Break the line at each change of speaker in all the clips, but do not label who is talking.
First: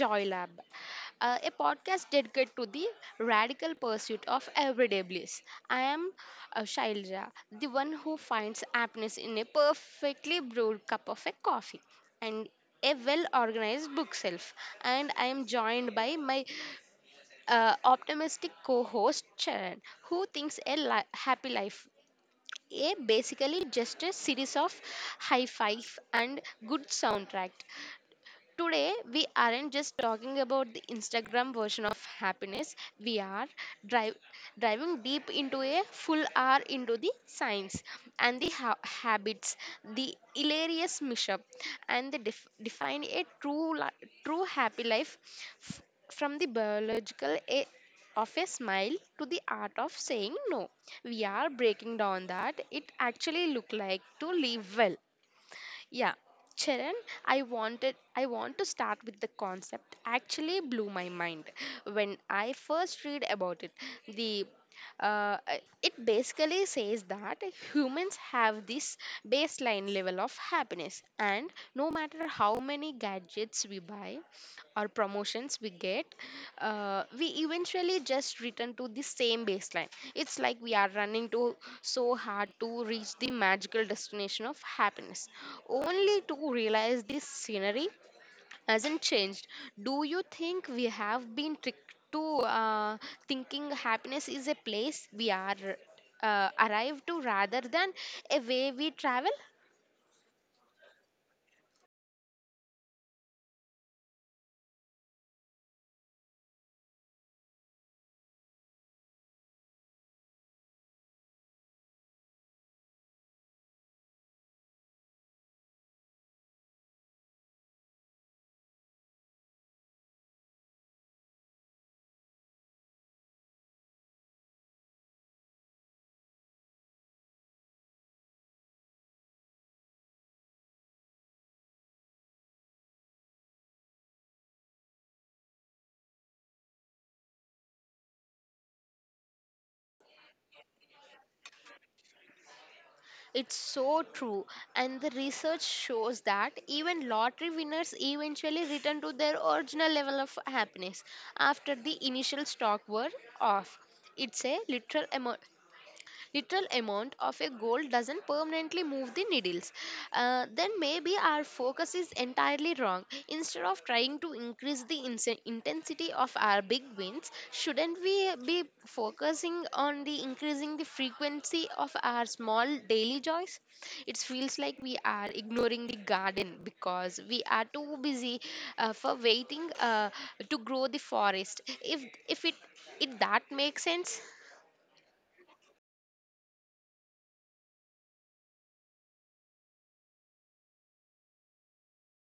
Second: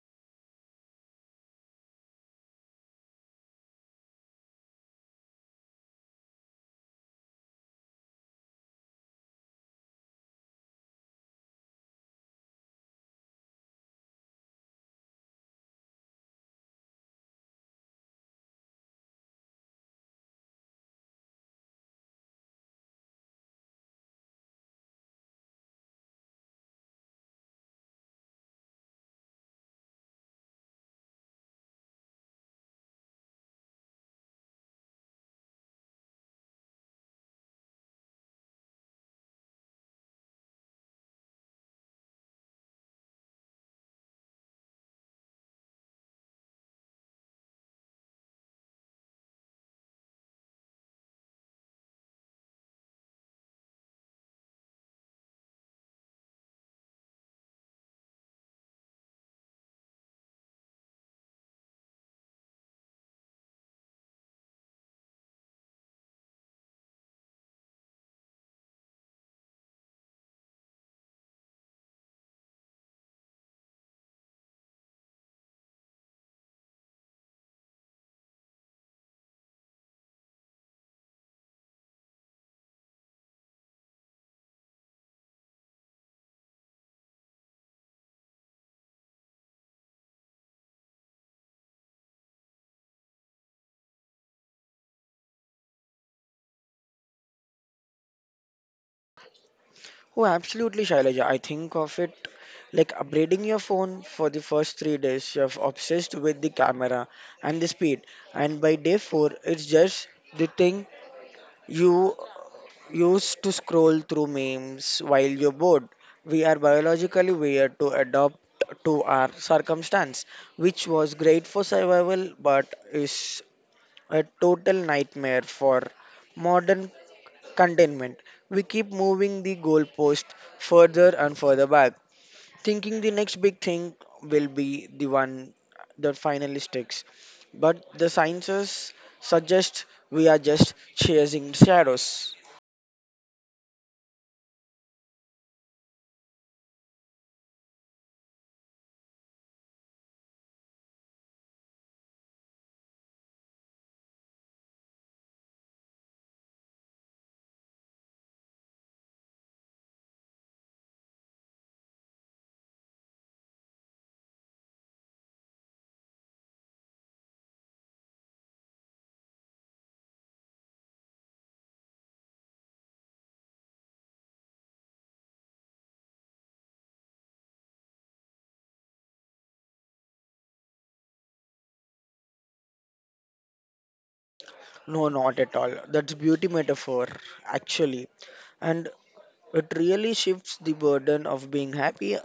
Joy Lab, a podcast dedicated to the radical pursuit of everyday bliss. I am Shailja, the one who finds happiness in a perfectly brewed cup of a coffee and a well organized bookshelf. And I am joined by my optimistic co host Charan, who thinks happy life a basically just a series of high five and good soundtrack. Today, we aren't just talking about the Instagram version of happiness, we are drive, driving deep into a full hour into the science and the habits, the hilarious mishap, and the def- define a true, li- true happy life f- from the biological of a smile to the art of saying no. We are breaking down that it actually look like to live well. Yeah, Charan, I want to start with the concept actually blew my mind when I first read about it. The uh, uh, it basically says that humans have this baseline level of happiness and no matter how many gadgets we buy or promotions we get, we eventually just return to the same baseline. It's like we are running to so hard to reach the magical destination of happiness, only to realize this scenery hasn't changed. Do you think we have been tricked to thinking happiness is a place we are arrived to rather than a way we travel?
Oh, absolutely, Shailaja. I think of it like upgrading your phone for the first 3 days. You're obsessed with the camera and the speed, and by day four, it's just the thing you use to scroll through memes while you're bored. We are biologically weird to adapt to our circumstance, which was great for survival, but is a total nightmare for modern containment. We keep moving the goalpost further and further back, thinking the next big thing will be the one that finally sticks. But the sciences suggest we are just chasing shadows.
It's so true. And the research shows that even lottery winners eventually return to their original level of happiness after the initial shock were off. It's a literal amount of a goal doesn't permanently move the needles, then maybe our focus is entirely wrong. Instead of trying to increase the intensity of our big wins, shouldn't we be focusing on the increasing the frequency of our small daily joys? It feels like we are ignoring the garden because we are too busy for waiting to grow the forest. If it if that makes sense.
No, not at all. That's beauty metaphor, actually. And it really shifts the burden of being happy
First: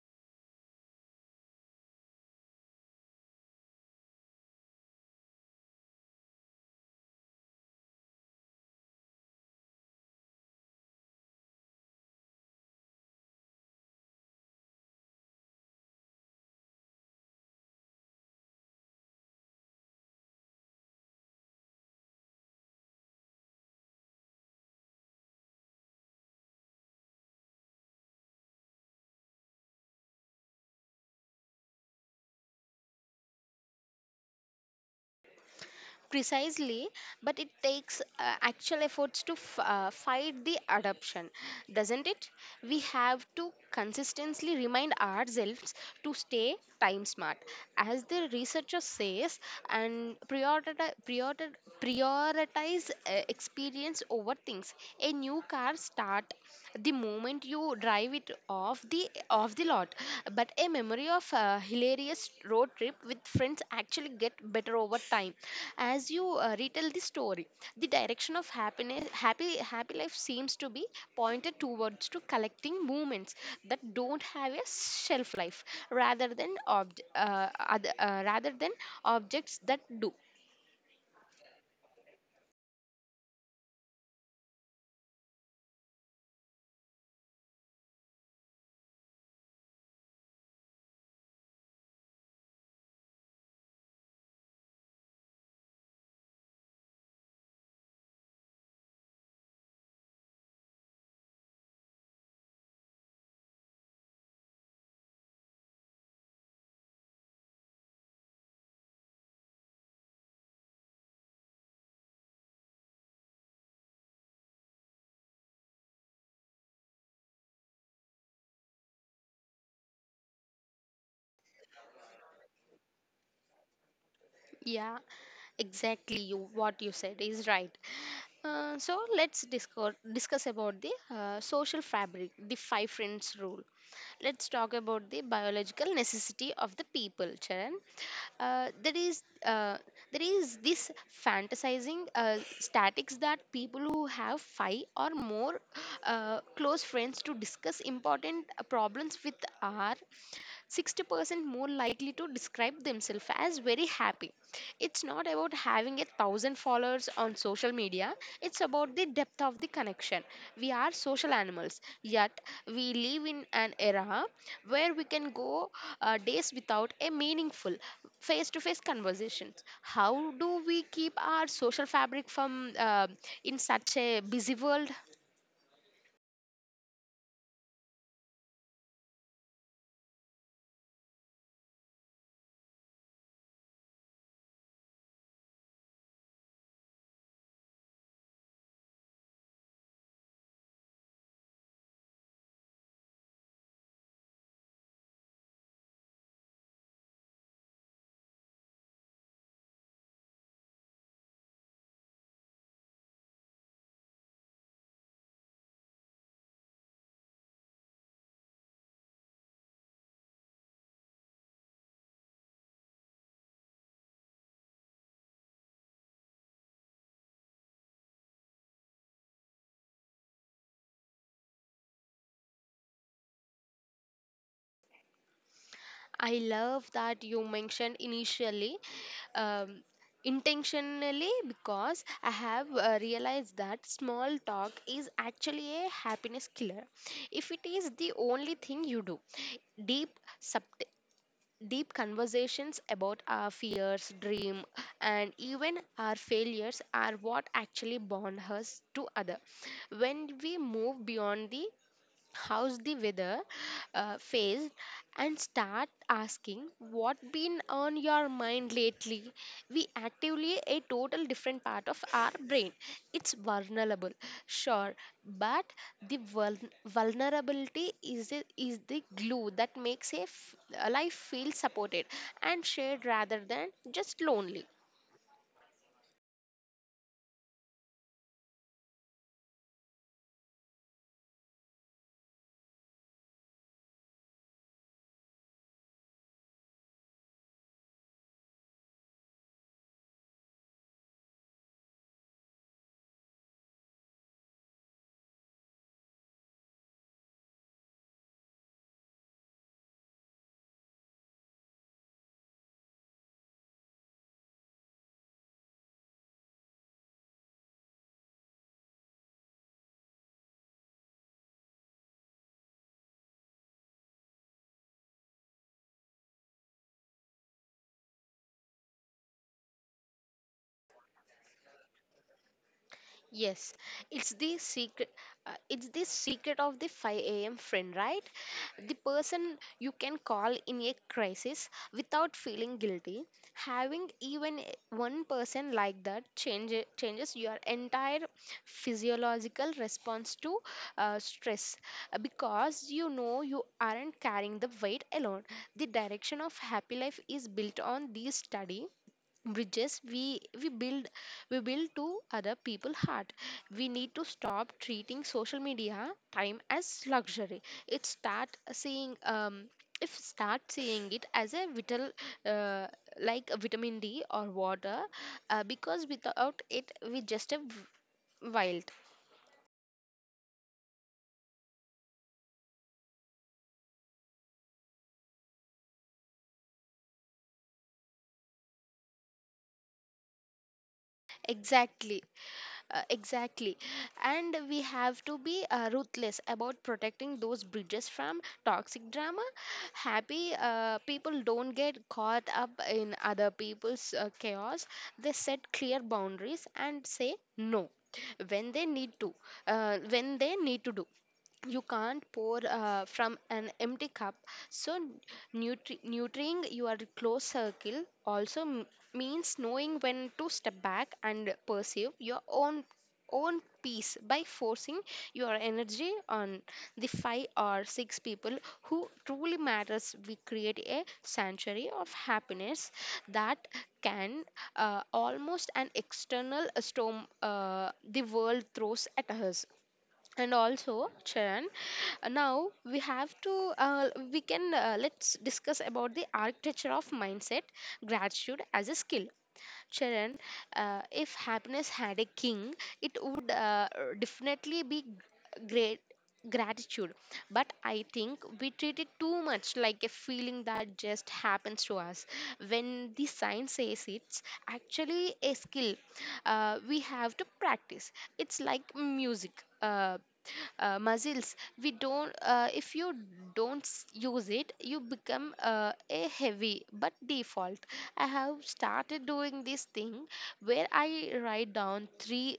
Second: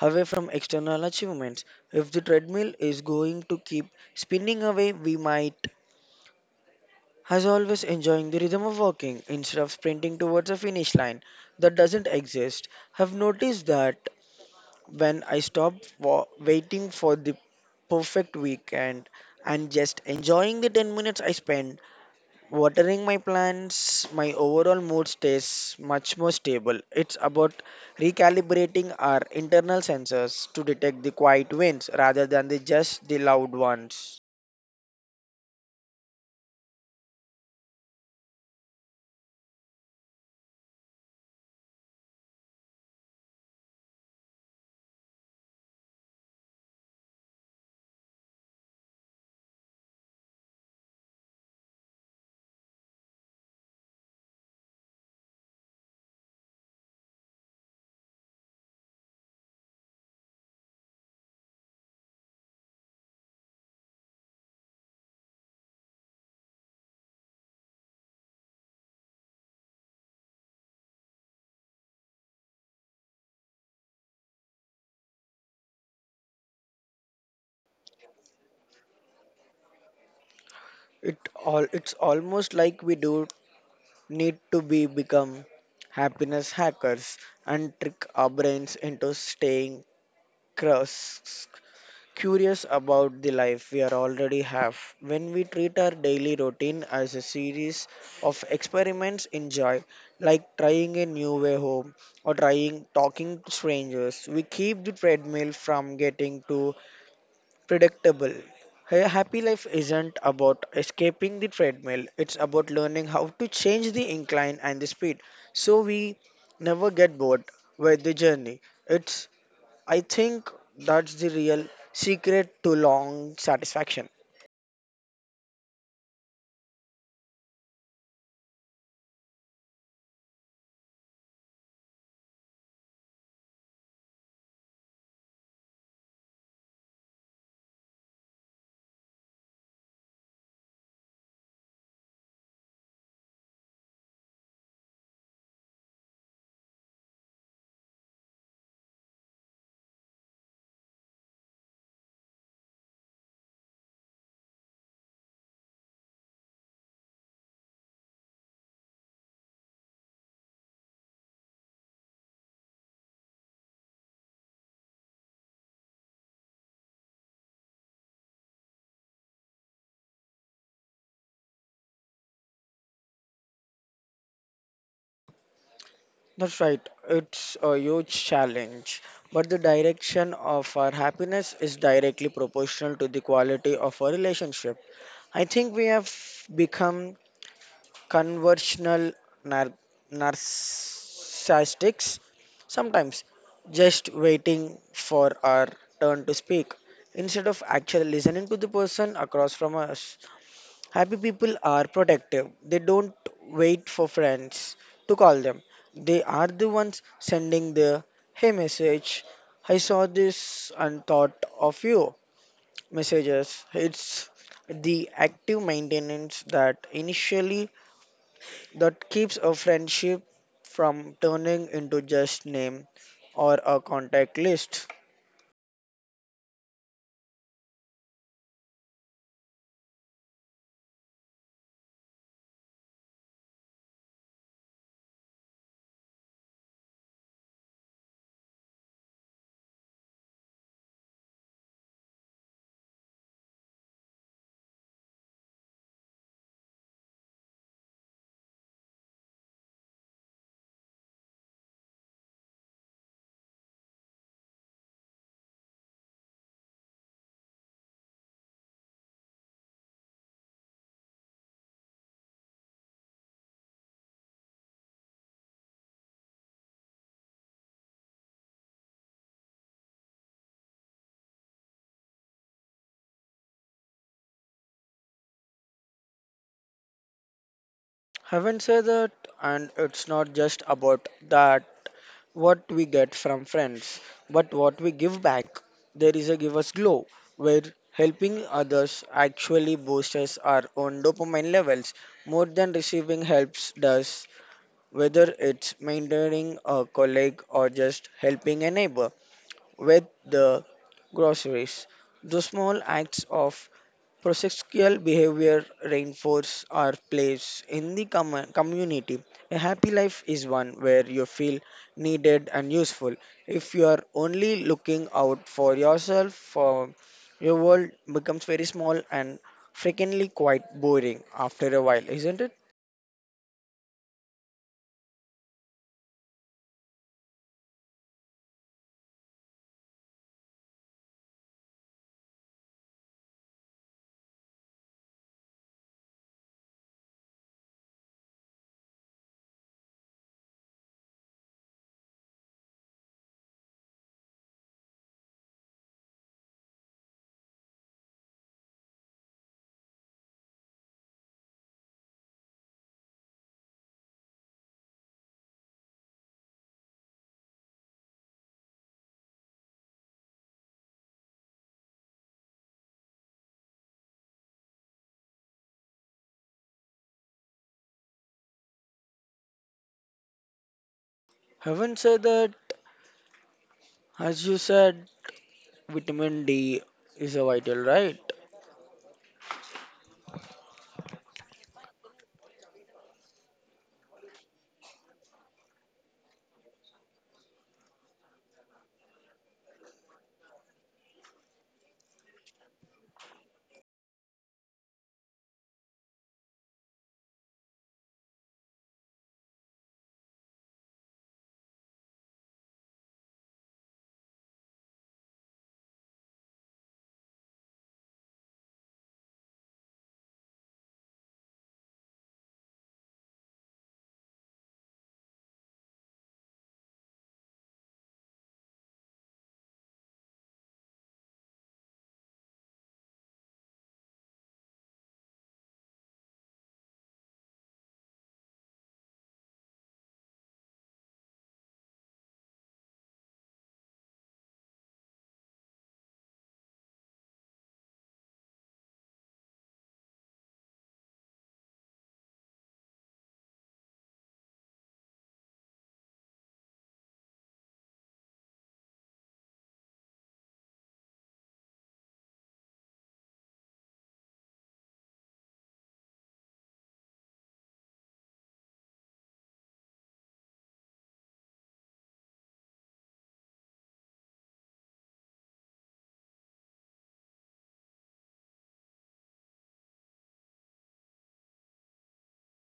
away from external achievements. If the treadmill is going to keep spinning away, we might has always enjoying the rhythm of walking instead of sprinting towards a finish line that doesn't exist. Have noticed that when I stop wa- waiting for the perfect weekend and just enjoying the 10 minutes I spend watering my plants, my overall mood stays much more stable. It's about recalibrating our internal sensors to detect the quiet wins rather than the just the loud ones.
Precisely, but it takes actual efforts to fight the adoption, doesn't it? We have to consistently remind ourselves to stay time smart, as the researcher says, and prioritize experience over things. A new car start the moment you drive it off the lot, but a memory of a hilarious road trip with friends actually get better over time as you retell the story. The direction of happiness happy happy life seems to be pointed towards to collecting moments that don't have a shelf life rather than rather than objects that do.
It all, it's almost like we do need to be become happiness hackers and trick our brains into staying crus- curious about the life we are already have. When we treat our daily routine as a series of experiments in joy, like trying a new way home or trying talking to strangers, we keep the treadmill from getting too predictable. Hey, a happy life isn't about escaping the treadmill, it's about learning how to change the incline and the speed so we never get bored with the journey. It's, I think that's the real secret to long satisfaction.
Yeah, exactly. You what you said is right. So let's discuss discuss about the social fabric, the five friends rule. Let's talk about the biological necessity of the people, Charan. Uh, there is uh, there is this fantasizing statics that people who have five or more close friends to discuss important problems with are 60% more likely to describe themselves as very happy. It's not about having 1,000 followers on social media, it's about the depth of the connection. We are social animals, yet, we live in an era where we can go days without a meaningful face to face conversation. How do we keep our social fabric from in such a busy world?
That's right. It's a huge challenge, but the direction of our happiness is directly proportional to the quality of our relationship. I think we have become conversational nar- narcissists sometimes, just waiting for our turn to speak instead of actually listening to the person across from us. Happy people are protective, they don't wait for friends to call them. They are the ones sending the hey message, I saw this and thought of you messages. It's the active maintenance that initially, that keeps a friendship from turning into just name or a contact list.
I love that you mentioned initially um, intentionally because I have realized that small talk is actually a happiness killer if it is the only thing you do. Deep, subt- Deep conversations about our fears, dream, and even our failures are what actually bond us to other. When we move beyond the how's the weather phase and start asking what been on your mind lately, we actively a total different part of our brain. It's vulnerable, sure, but the vul- vulnerability is is the glue that makes a life feel supported and shared rather than just lonely.
Haven't said that, and it's not just about that what we get from friends, but what we give back. There is a give us glow where helping others actually boosts our own dopamine levels more than receiving helps does, whether it's maintaining a colleague or just helping a neighbor with the groceries. The small acts of prosocial behavior reinforce our place in the community. A happy life is one where you feel needed and useful. If you are only looking out for yourself, for your world becomes very small and frequently quite boring after a while, isn't it?
Yes, it's the secret. It's the secret of the 5 a.m. friend, right? The person you can call in a crisis without feeling guilty. Having even one person like that changes your entire physiological response to stress because you know you aren't carrying the weight alone. The direction of happy life is built on this study bridges we build to other people heart. We need to stop treating social media time as luxury. It start seeing if start seeing it as a vital, uh, like a vitamin d or water, because without it we just wild.
Haven't said that, as you said, vitamin D is a vital, right?
Exactly. Exactly. And we have to be ruthless about protecting those bridges from toxic drama. Happy people don't get caught up in other people's chaos. They set clear boundaries and say no when they need to, when they need to do. You can't pour from an empty cup, so nurturing your close circle also means knowing when to step back and pursue your own own peace. By forcing your energy on the 5 or 6 people who truly matters, we create a sanctuary of happiness that can, almost an external storm, the world throws at us. And also Charan, now we have to we can let's discuss about the architecture of mindset, gratitude as a skill. Charan, if happiness had a king, it would definitely be great gratitude, but I think we treat it too much like a feeling that just happens to us. When the science says it's actually a skill, we have to practice. It's like music. Uh, Muscles, we don't, if you don't s- use it you become a heavy but default. I have started doing this thing where I write down 3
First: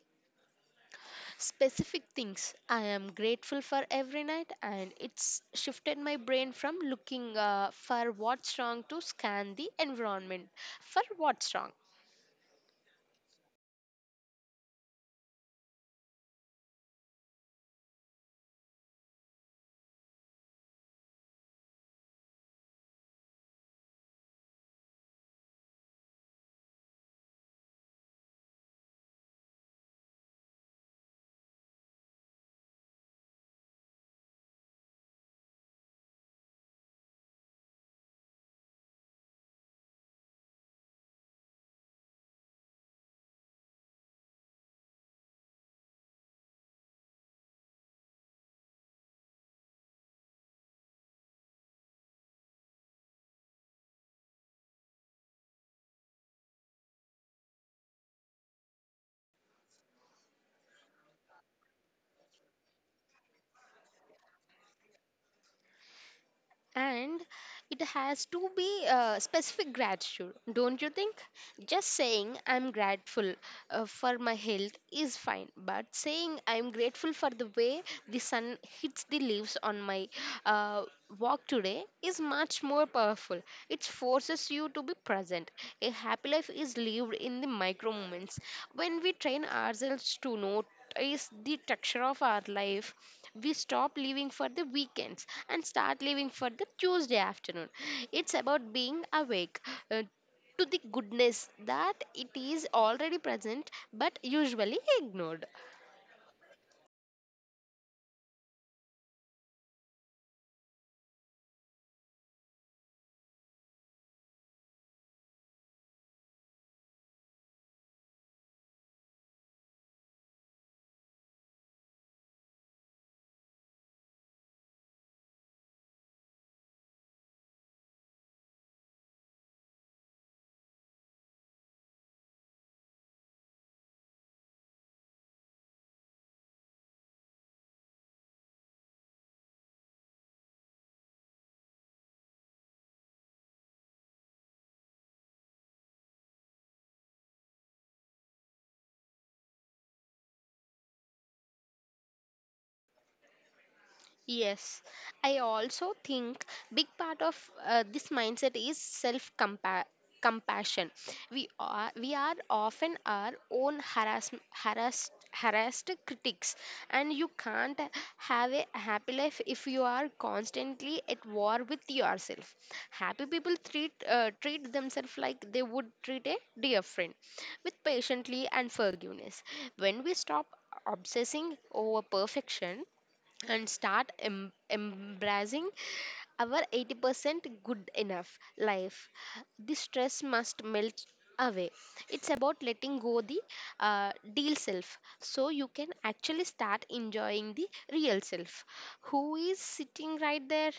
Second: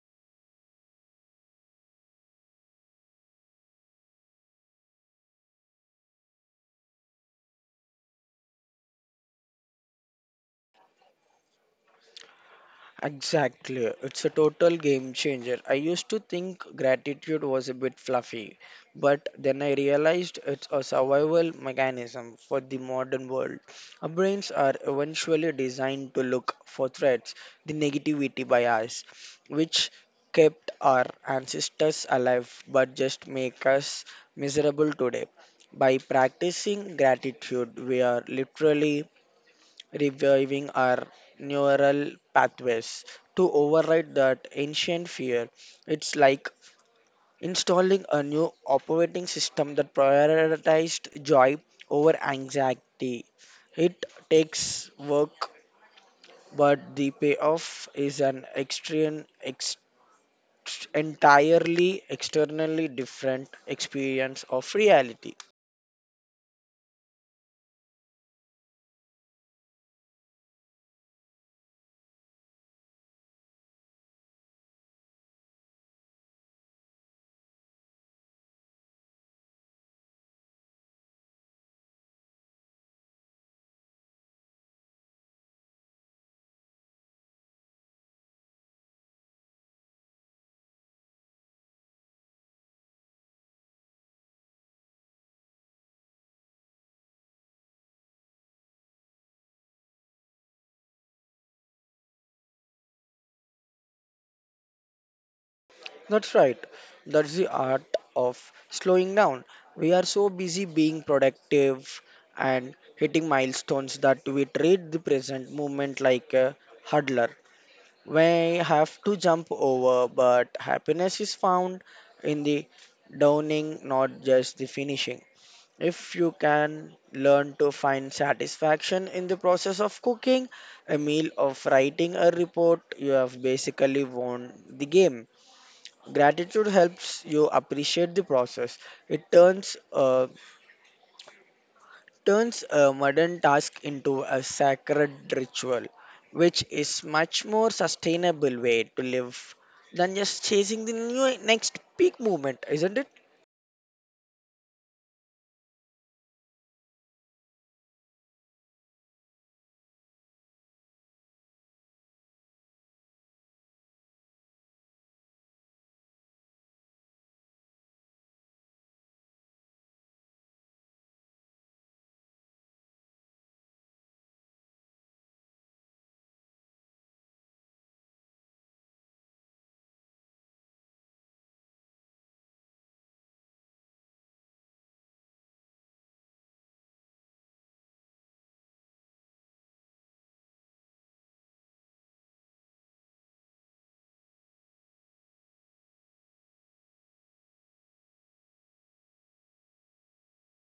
specific things I am grateful for every night, and it's shifted my brain from looking for what's wrong to scan the environment for what's wrong.
Exactly. It's a total game changer. I used to think gratitude was a bit fluffy, but then I realized it's a survival mechanism for the modern world. Our brains are eventually designed to look for threats, the negativity bias, which kept our ancestors alive but just make us miserable today. By practicing gratitude, we are literally reviving our neural pathways to override that ancient fear. It's like installing a new operating system that prioritized joy over anxiety. It takes work, but the payoff is an extreme, entirely externally different experience of reality.
And it has to be specific gratitude, don't you think? Just saying I'm grateful for my health is fine, but saying I'm grateful for the way the sun hits the leaves on my uh, walk today is much more powerful. It forces you to be present. A happy life is lived in the micro moments. When we train ourselves to notice the texture of our life, we stop living for the weekends and start living for the Tuesday afternoon. It's about being awake, uh, to the goodness that it is already present but usually ignored.
That's right. That's the art of slowing down. We are so busy being productive and hitting milestones that we treat the present moment like a hurdler. We have to jump over, but happiness is found in the downing, not just the finishing. If you can learn to find satisfaction in the process of cooking a meal, of writing a report, you have basically won the game. Gratitude helps you appreciate the process. It turns turns a modern task into a sacred ritual, which is much more sustainable way to live than just chasing the new next peak movement, isn't it?
Yes, I also think big part of this mindset is self compassion. We are often our own harassed critics, and you can't have a happy life if you are constantly at war with yourself. Happy people treat themselves like they would treat a dear friend, with patiently and forgiveness. When we stop obsessing over perfection and start embracing our 80% good enough life. The stress must melt away. It's about letting go the deal self so you can actually start enjoying the real self who is sitting right there.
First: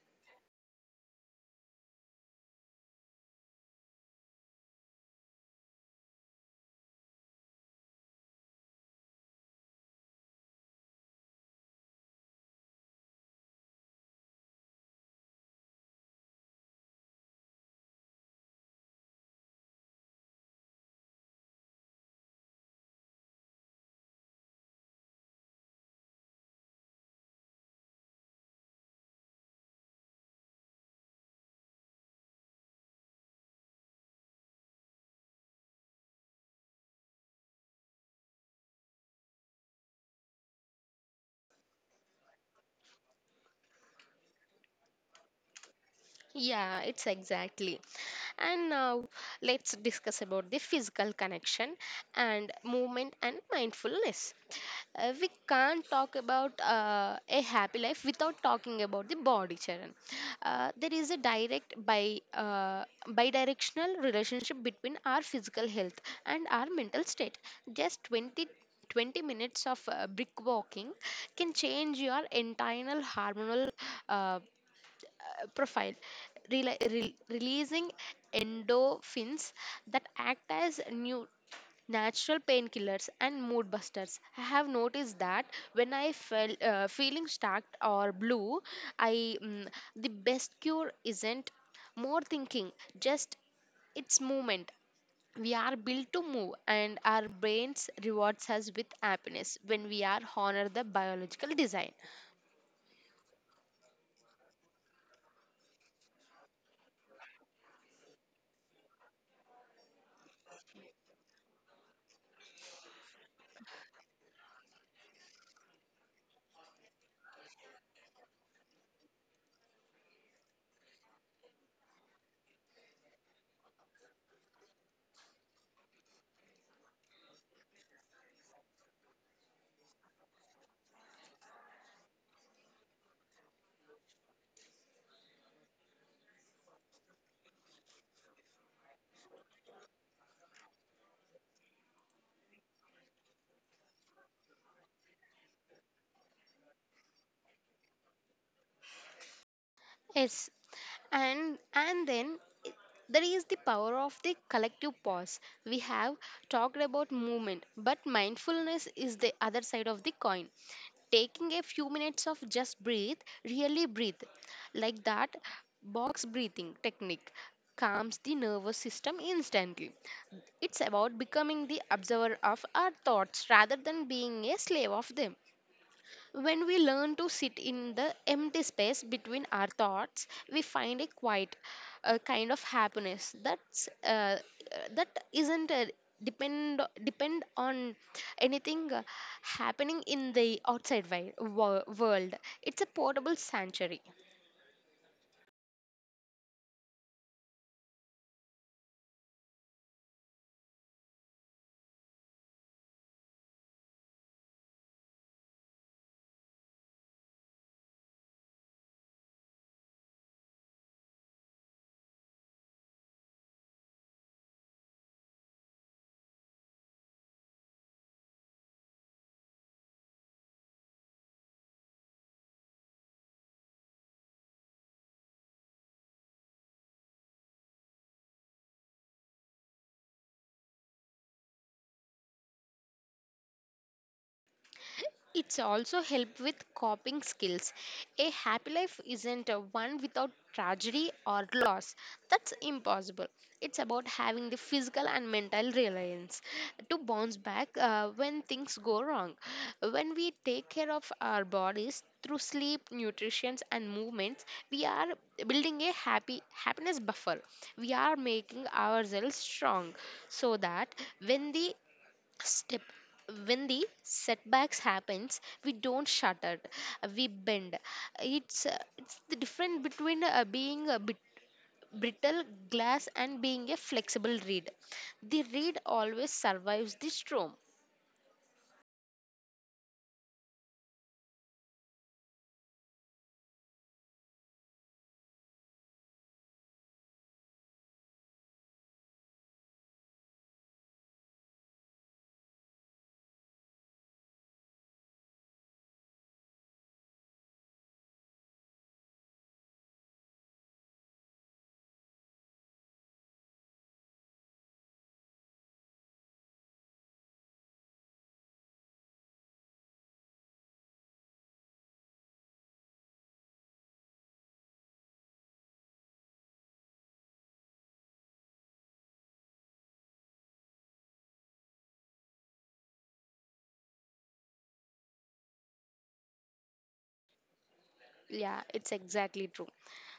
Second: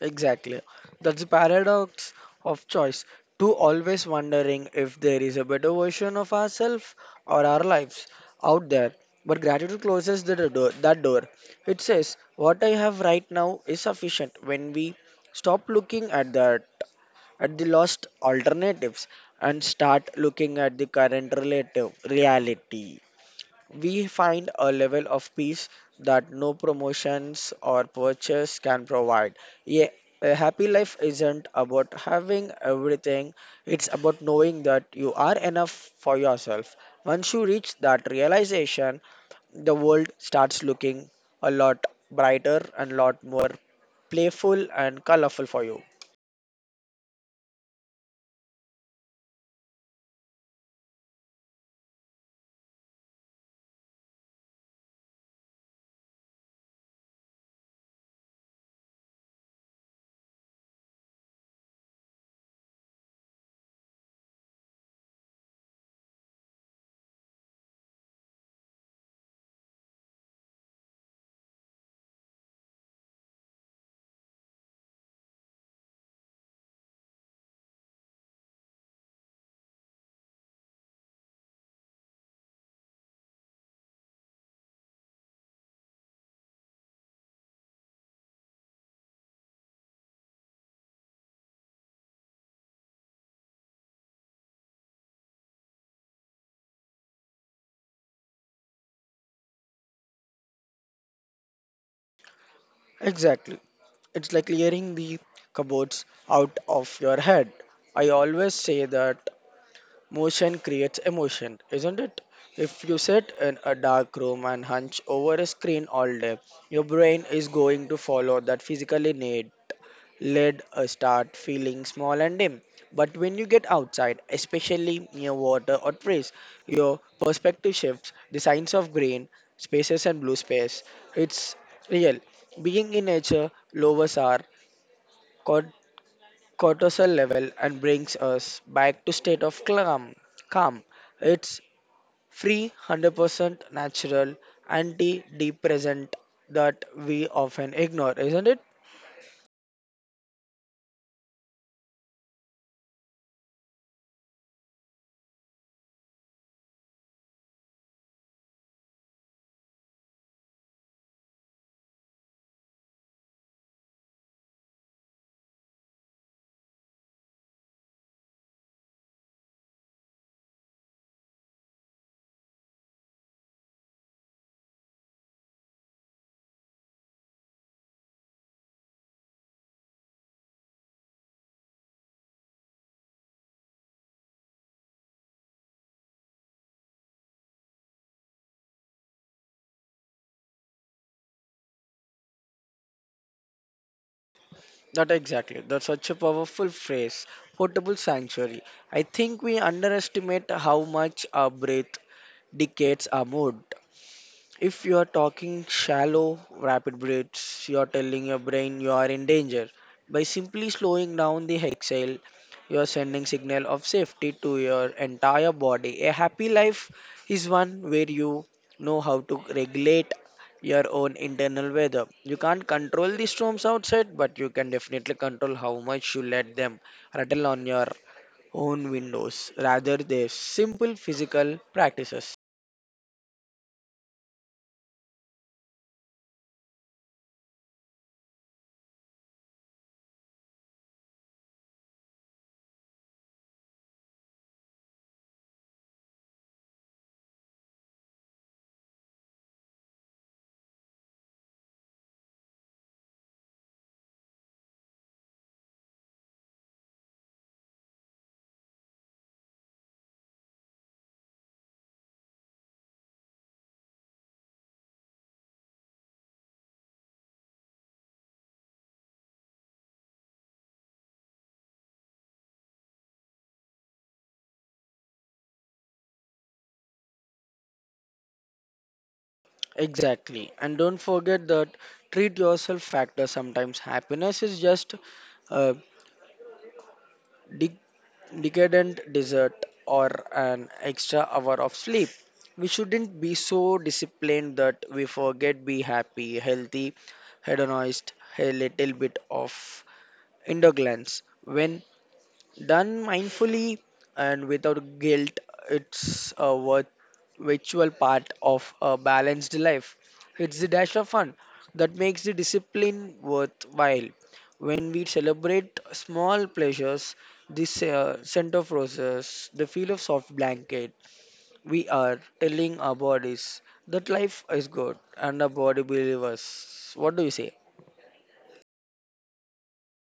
Exactly. That's the paradox of choice. To always wondering if there is a better version of ourselves or our lives out there. But gratitude closes the door, that door. It says, what I have right now is sufficient. When we stop looking at that at the lost alternatives and start looking at the current relative reality, we find a level of peace that no promotions or purchase can provide. Yeah, a happy life isn't about having everything, it's about knowing that you are enough for yourself. Once you reach that realization, the world starts looking a lot brighter and a lot more playful and colorful for you.
Yeah, it's exactly. And now let's discuss about the physical connection and movement and mindfulness. We can't talk about a happy life without talking about the body, Charan. There is a direct bi bidirectional relationship between our physical health and our mental state. Just 20 minutes of brick walking can change your internal hormonal uh, profile, releasing endorphins that act as new natural painkillers and mood busters. I have noticed that when I felt feeling stuck or blue, I mm, the best cure isn't more thinking, just it's movement. We are built to move, and our brains rewards us with happiness when we are honor the biological design.
Exactly. It's like clearing the cupboards out of your head. I always say that motion creates emotion, isn't it? If you sit in a dark room and hunch over a screen all day, your brain is going to follow that physically need. Lead start feeling small and dim. But when you get outside, especially near water or trees, your perspective shifts. The signs of green spaces and blue space. It's real. Being in nature lowers our cor- cortisol level and brings us back to state of calm. Calm. It's free, 100% natural antidepressant that we often ignore, isn't it?
Yes, and then i- there is the power of the collective pause. We have talked about movement, but mindfulness is the other side of the coin. Taking a few minutes of just breathe, really breathe, like that box breathing technique calms the nervous system instantly. It's about becoming the observer of our thoughts rather than being a slave of them. When we learn to sit in the empty space between our thoughts, we find a quiet a kind of happiness that's that isn't depend on anything happening in the outside world. It's a portable sanctuary.
Not exactly. That's such a powerful phrase. Portable sanctuary. I think we underestimate how much our breath dictates our mood. If you are talking shallow, rapid breaths, you are telling your brain you are in danger. By simply slowing down the exhale, you are sending signal of safety to your entire body. A happy life is one where you know how to regulate your own internal weather. You can't control the storms outside, but you can definitely control how much you let them rattle on your own windows. Rather, they simple physical practices.
It's also help with coping skills. A happy life isn't a one without tragedy or loss. That's impossible. It's about having the physical and mental resilience to bounce back when things go wrong. When we take care of our bodies through sleep, nutrition, and movements, we are building a happy happiness buffer. We are making ourselves strong so that when the step when the setbacks happens we don't shut it, we bend. It's it's the difference between being a bit brittle glass and being a flexible reed. The reed always survives the storm.
Exactly. And don't forget that treat yourself factor, sometimes happiness is just a de- decadent dessert or an extra hour of sleep. We shouldn't be so disciplined that we forget be happy, healthy, hedonist, a little bit of indulgence when done mindfully and without guilt, it's a virtual part of a balanced life. It's the dash of fun that makes the discipline worthwhile. When we celebrate small pleasures, this scent of roses, the feel of soft blanket, we are telling our bodies that life is good and our body believers. What do you say?
Yeah, it's exactly true.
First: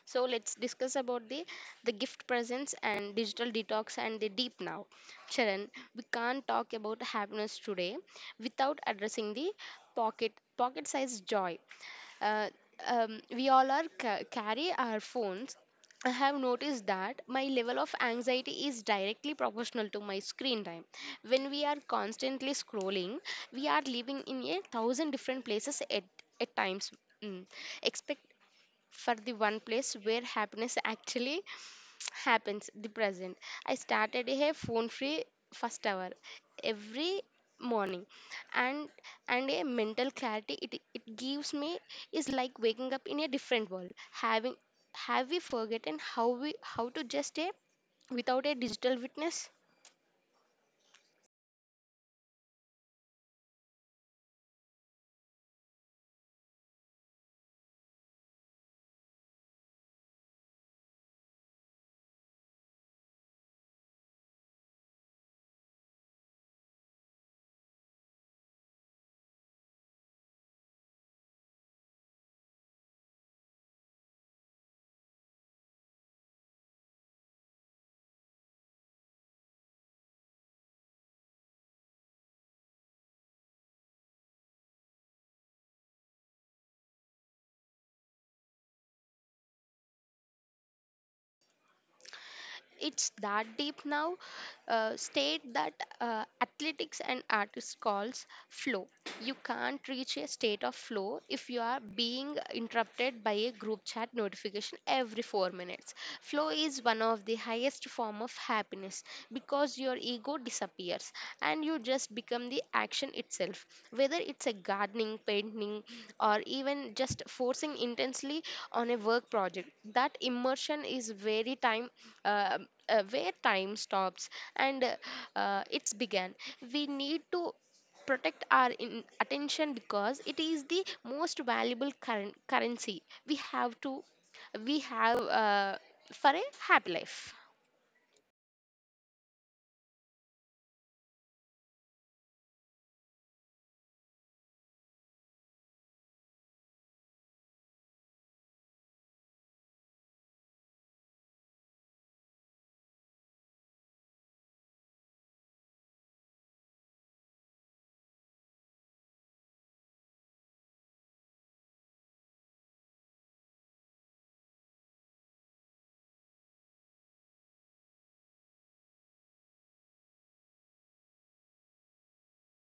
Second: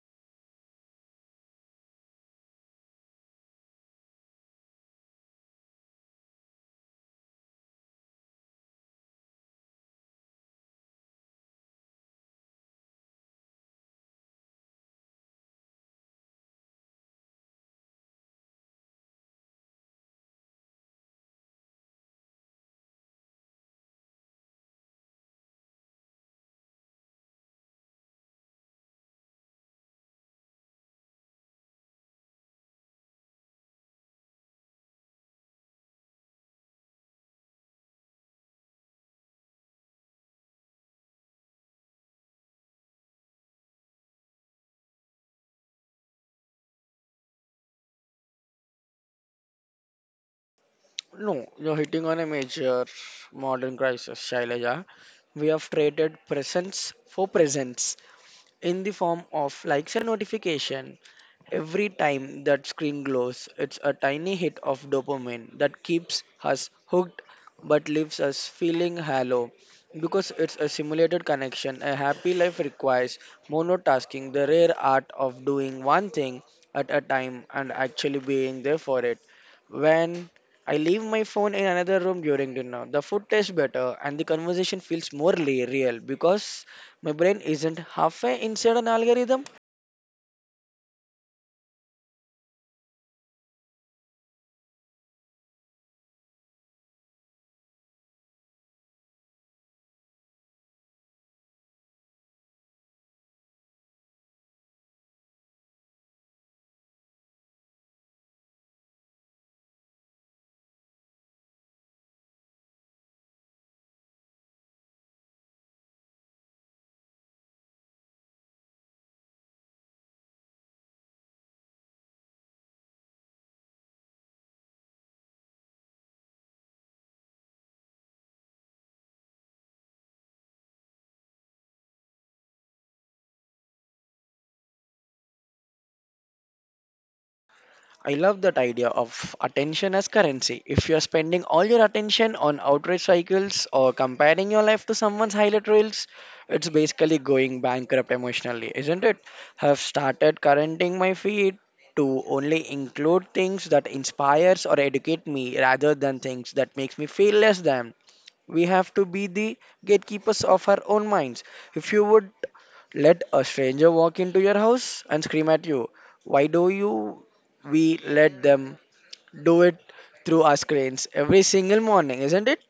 So let's discuss about the gift presence and digital detox and the deep now. Sharon, we can't talk about happiness today without addressing the pocket pocket sized joy. Uh, we all are carry our phones. I have noticed that my level of anxiety is directly proportional to my screen time. When we are constantly scrolling, we are living in a thousand different places at times. Mm for the one place where happiness actually happens the present. I started a phone free first hour every morning, and and a mental clarity it gives me is like waking up in a different world. Having have we forgotten how we how to just a without a digital witness.
No, you're hitting on a major modern crisis, Shailaja. We have traded presence for presence in the form of likes and notification. Every time that screen glows, it's a tiny hit of dopamine that keeps us hooked but leaves us feeling hollow. Because it's a simulated connection, a happy life requires monotasking, the rare art of doing one thing at a time and actually being there for it. When I leave my phone in another room during dinner. The food tastes better and the conversation feels more real because my brain isn't halfway inside an algorithm.
It's that deep now state that athletics and artists calls flow. You can't reach a state of flow if you are being interrupted by a group chat notification every 4 minutes. Flow is one of the highest form of happiness because your ego disappears and you just become the action itself, whether it's a gardening painting or even just forcing intensely on a work project. That immersion is very time, where time stops and it's began. We need to protect our attention because it is the most valuable current currency we have to, we have for a happy life.
I love that idea of attention as currency. If you're spending all your attention on outrage cycles or comparing your life to someone's highlight reels, it's basically going bankrupt emotionally, isn't it? Have started currenting my feed to only include things that inspires or educate me rather than things that makes me feel less than. We have to be the gatekeepers of our own minds. If you would let a stranger walk into your house and scream at you, why do you we let them do it through our screens every single morning, isn't it?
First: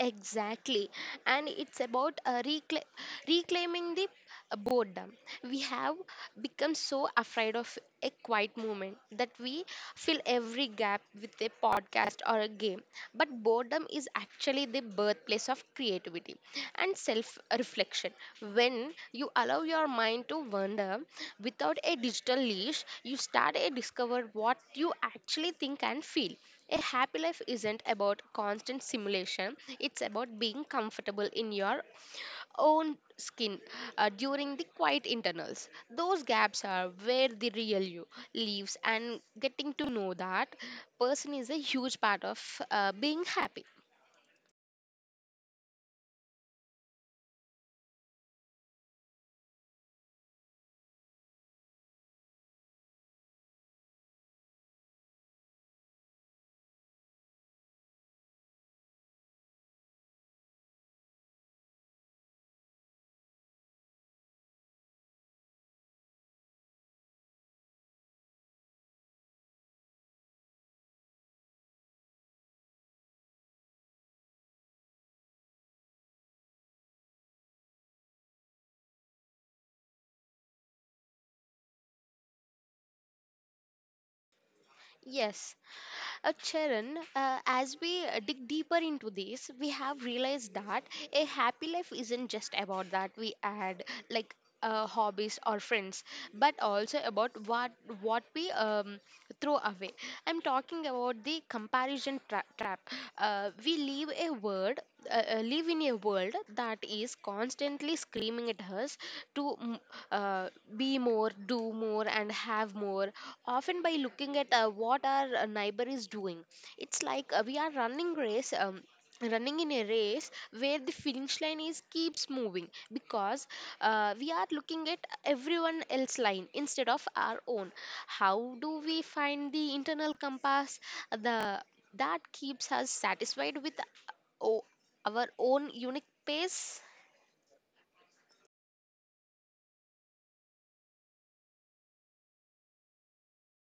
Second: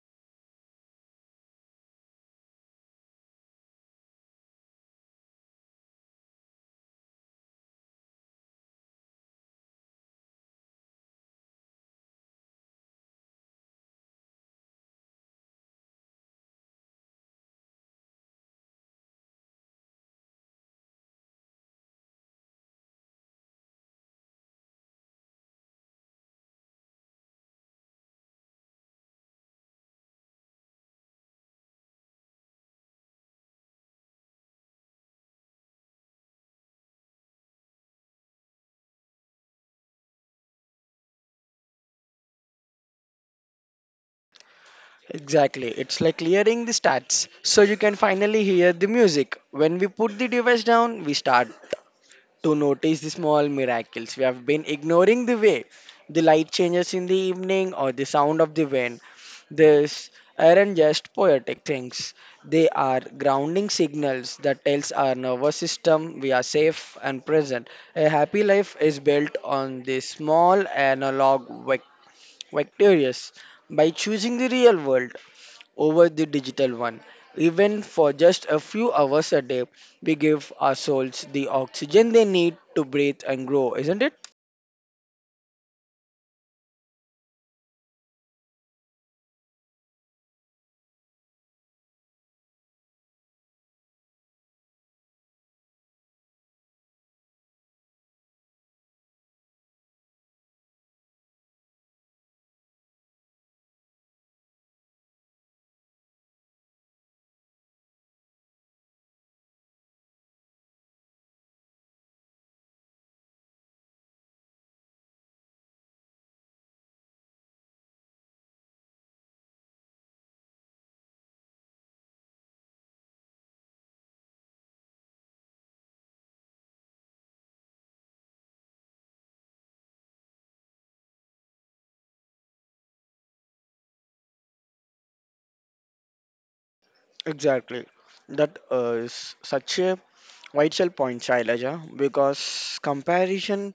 Exactly. And it's about reclaiming the boredom. We have become so afraid of a quiet moment that we fill every gap with a podcast or a game. But boredom is actually the birthplace of creativity and self reflection. When you allow your mind to wander without a digital leash, you start to discover what you actually think and feel. A happy life isn't about constant simulation, it's about being comfortable in your own skin during the quiet internals. Those gaps are where the real you lives, and getting to know that person is a huge part of being happy.
Exactly. It's like clearing the stats. So you can finally hear the music. When we put the device down, we start to notice the small miracles we have been ignoring, the way the light changes in the evening or the sound of the wind. These aren't just poetic things. They are grounding signals that tells our nervous system we are safe and present. A happy life is built on these small analog victorious by choosing the real world over the digital one. Even for just a few hours a day, we give our souls the oxygen they need to breathe and grow, isn't it?
Yes. Charan, as we dig deeper into this, we have realized that a happy life isn't just about that we add like hobbies or friends, but also about what we throw away. I'm talking about the comparison trap. We live a word, live in a world that is constantly screaming at us to uh, uh, be more, do more, and have more, often by looking at what our neighbor is doing. It's like we are running race. Running in a race where the finish line is keeps moving because we are looking at everyone else line instead of our own. How do we find the internal compass, the that keeps us satisfied with our own unique pace?
Exactly. That is such a vital point, Shailaja, because comparison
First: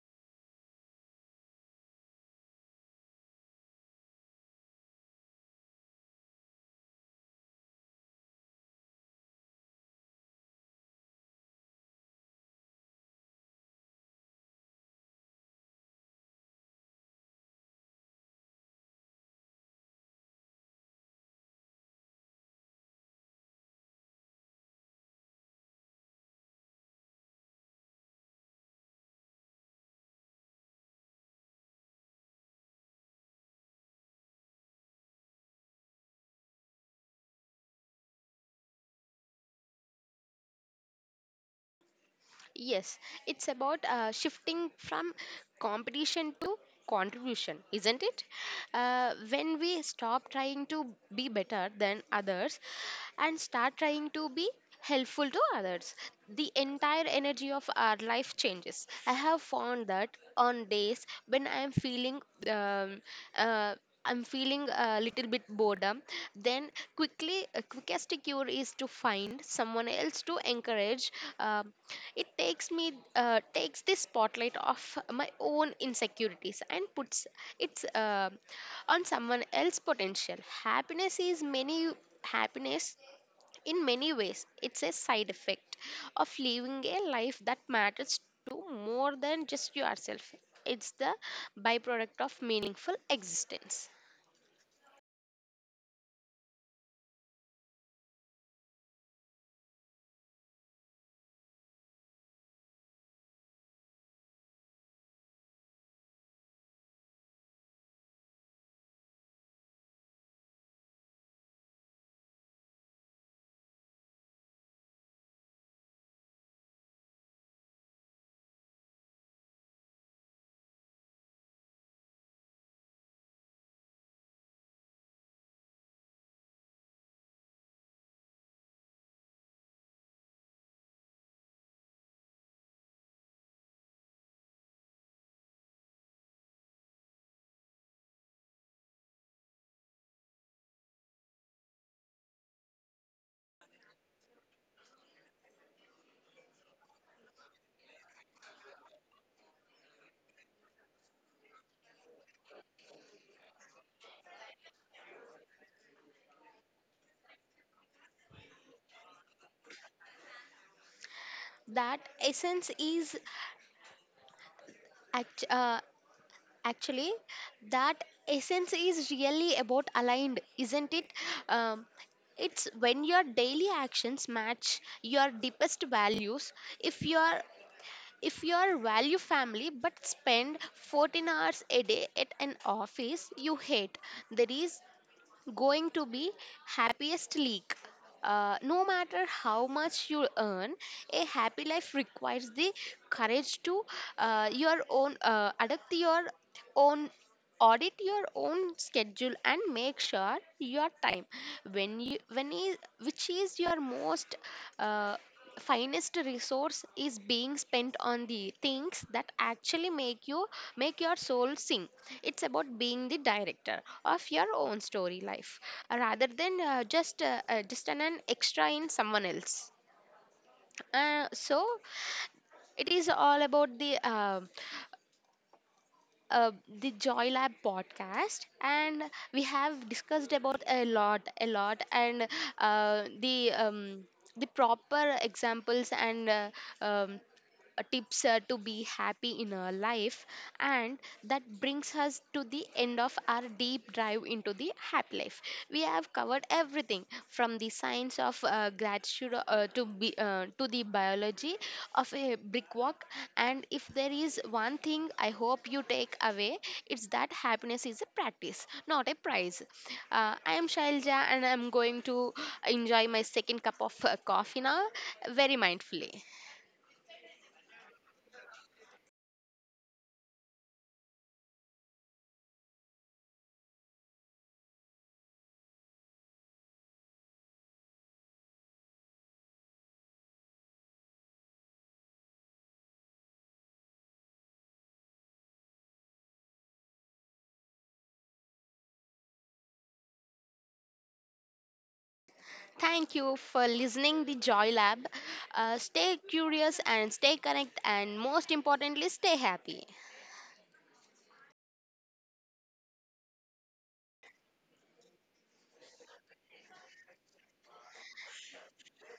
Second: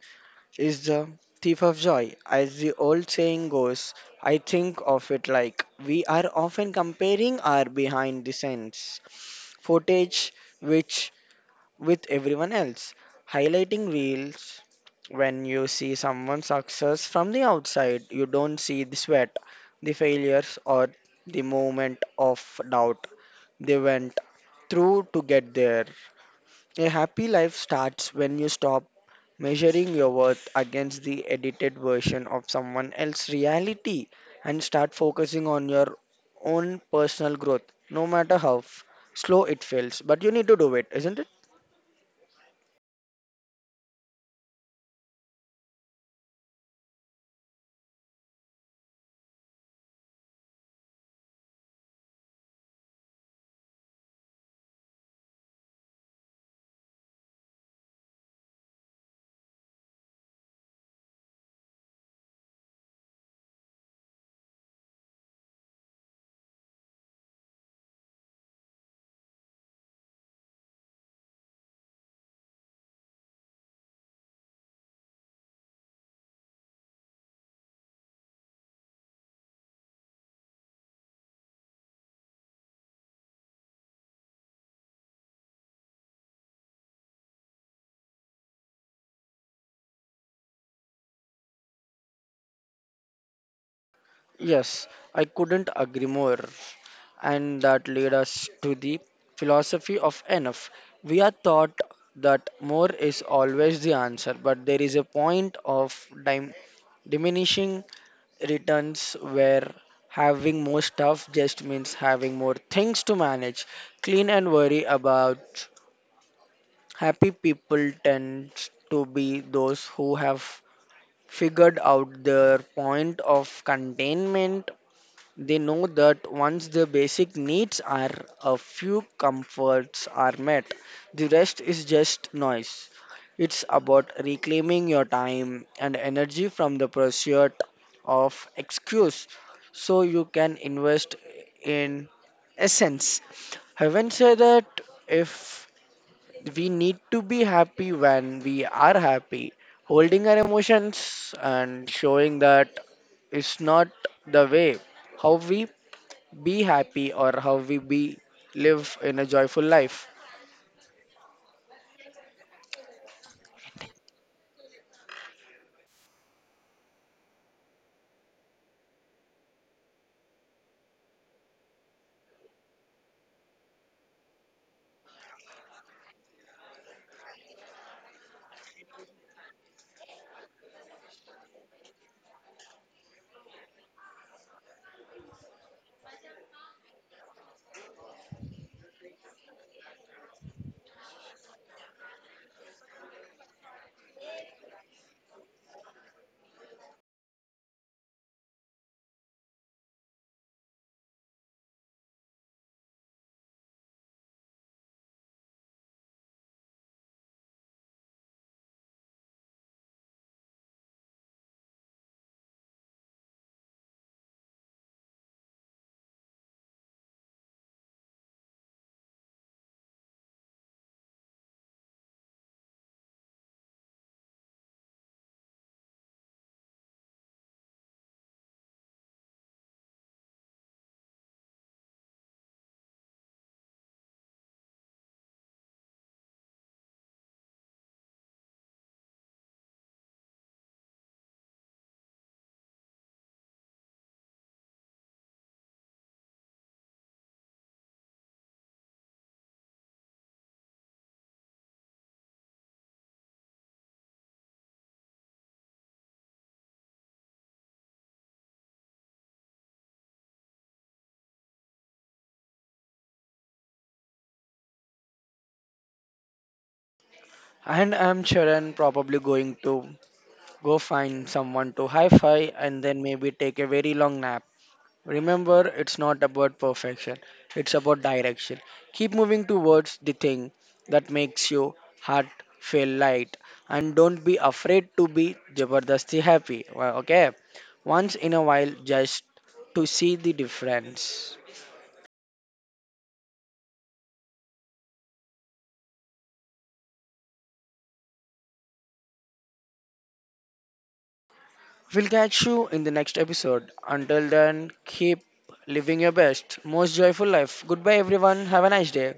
is the thief of joy. As the old saying goes, I think of it like we are often comparing our behind the scenes footage, which with everyone else. Highlighting reels when you see someone's success from the outside, you don't see the sweat, the failures, or the moment of doubt they went through to get there. A happy life starts when you stop measuring your worth against the edited version of someone else's reality and start focusing on your own personal growth, no matter how slow it feels. But you need to do it, isn't it?
Yes, it's about shifting from competition to contribution, isn't it? When we stop trying to be better than others and start trying to be helpful to others, the entire energy of our life changes. I have found that on days when I am feeling um, uh, I'm feeling a little bit boredom, then quickly quickest cure is to find someone else to encourage. Um it takes me, takes the spotlight off my own insecurities and puts it's on someone else potential. Happiness is many happiness in many ways. It's a side effect of living a life that matters to more than just yourself. It's the byproduct of meaningful existence.
Yes, I couldn't agree more. And that led us to the philosophy of enough. We are taught that more is always the answer, but there is a point of dim- diminishing returns where having more stuff just means having more things to manage. Clean and worry about happy people tend to be those who have figured out their point of containment. They know that once the basic needs are a few comforts are met, the rest is just noise. It's about reclaiming your time and energy from the pursuit of excuse so you can invest in essence. Haven't said that if we need to be happy when we are happy, holding our emotions and showing that is not the way how we be happy or how we be live in a joyful life.
That essence is act- actually that essence is really about aligned, isn't it? um, it's when your daily actions match your deepest values. if your if your value family but spend 14 hours a day at an office you hate, there is going to be happiest leak. No matter how much you earn, a happy life requires the courage to your own adapt your own audit your own schedule and make sure your time, when you when is, which is your most uh, finest resource, is being spent on the things that actually make you make your soul sing. It's about being the director of your own story life rather than just an extra in someone else. So it is all about uh, the Joy Lab podcast, and we have discussed about a lot, and uh, the um, the proper examples and um, tips to be happy in our life, and that brings us to the end of our deep dive into the happy life. We have covered everything from the science of gratitude to the biology of a brick walk. And if there is one thing I hope you take away, it's that happiness is a practice not a prize. I am Shailja and I'm going to enjoy my second cup of coffee now, very mindfully.
And I'm Sharan, probably going to go find someone to hi fi and then maybe take a very long nap. Remember, it's not about perfection, it's about direction. Keep moving towards the thing that makes your heart feel light and don't be afraid to be Jabardasti happy. Well, okay, once in a while, just to see the difference.
Thank you for listening the Joy Lab. Stay curious and stay connected and most importantly stay happy.
We'll catch you in the next episode. Until then, keep living your best, most joyful life. Goodbye, everyone. Have a nice day.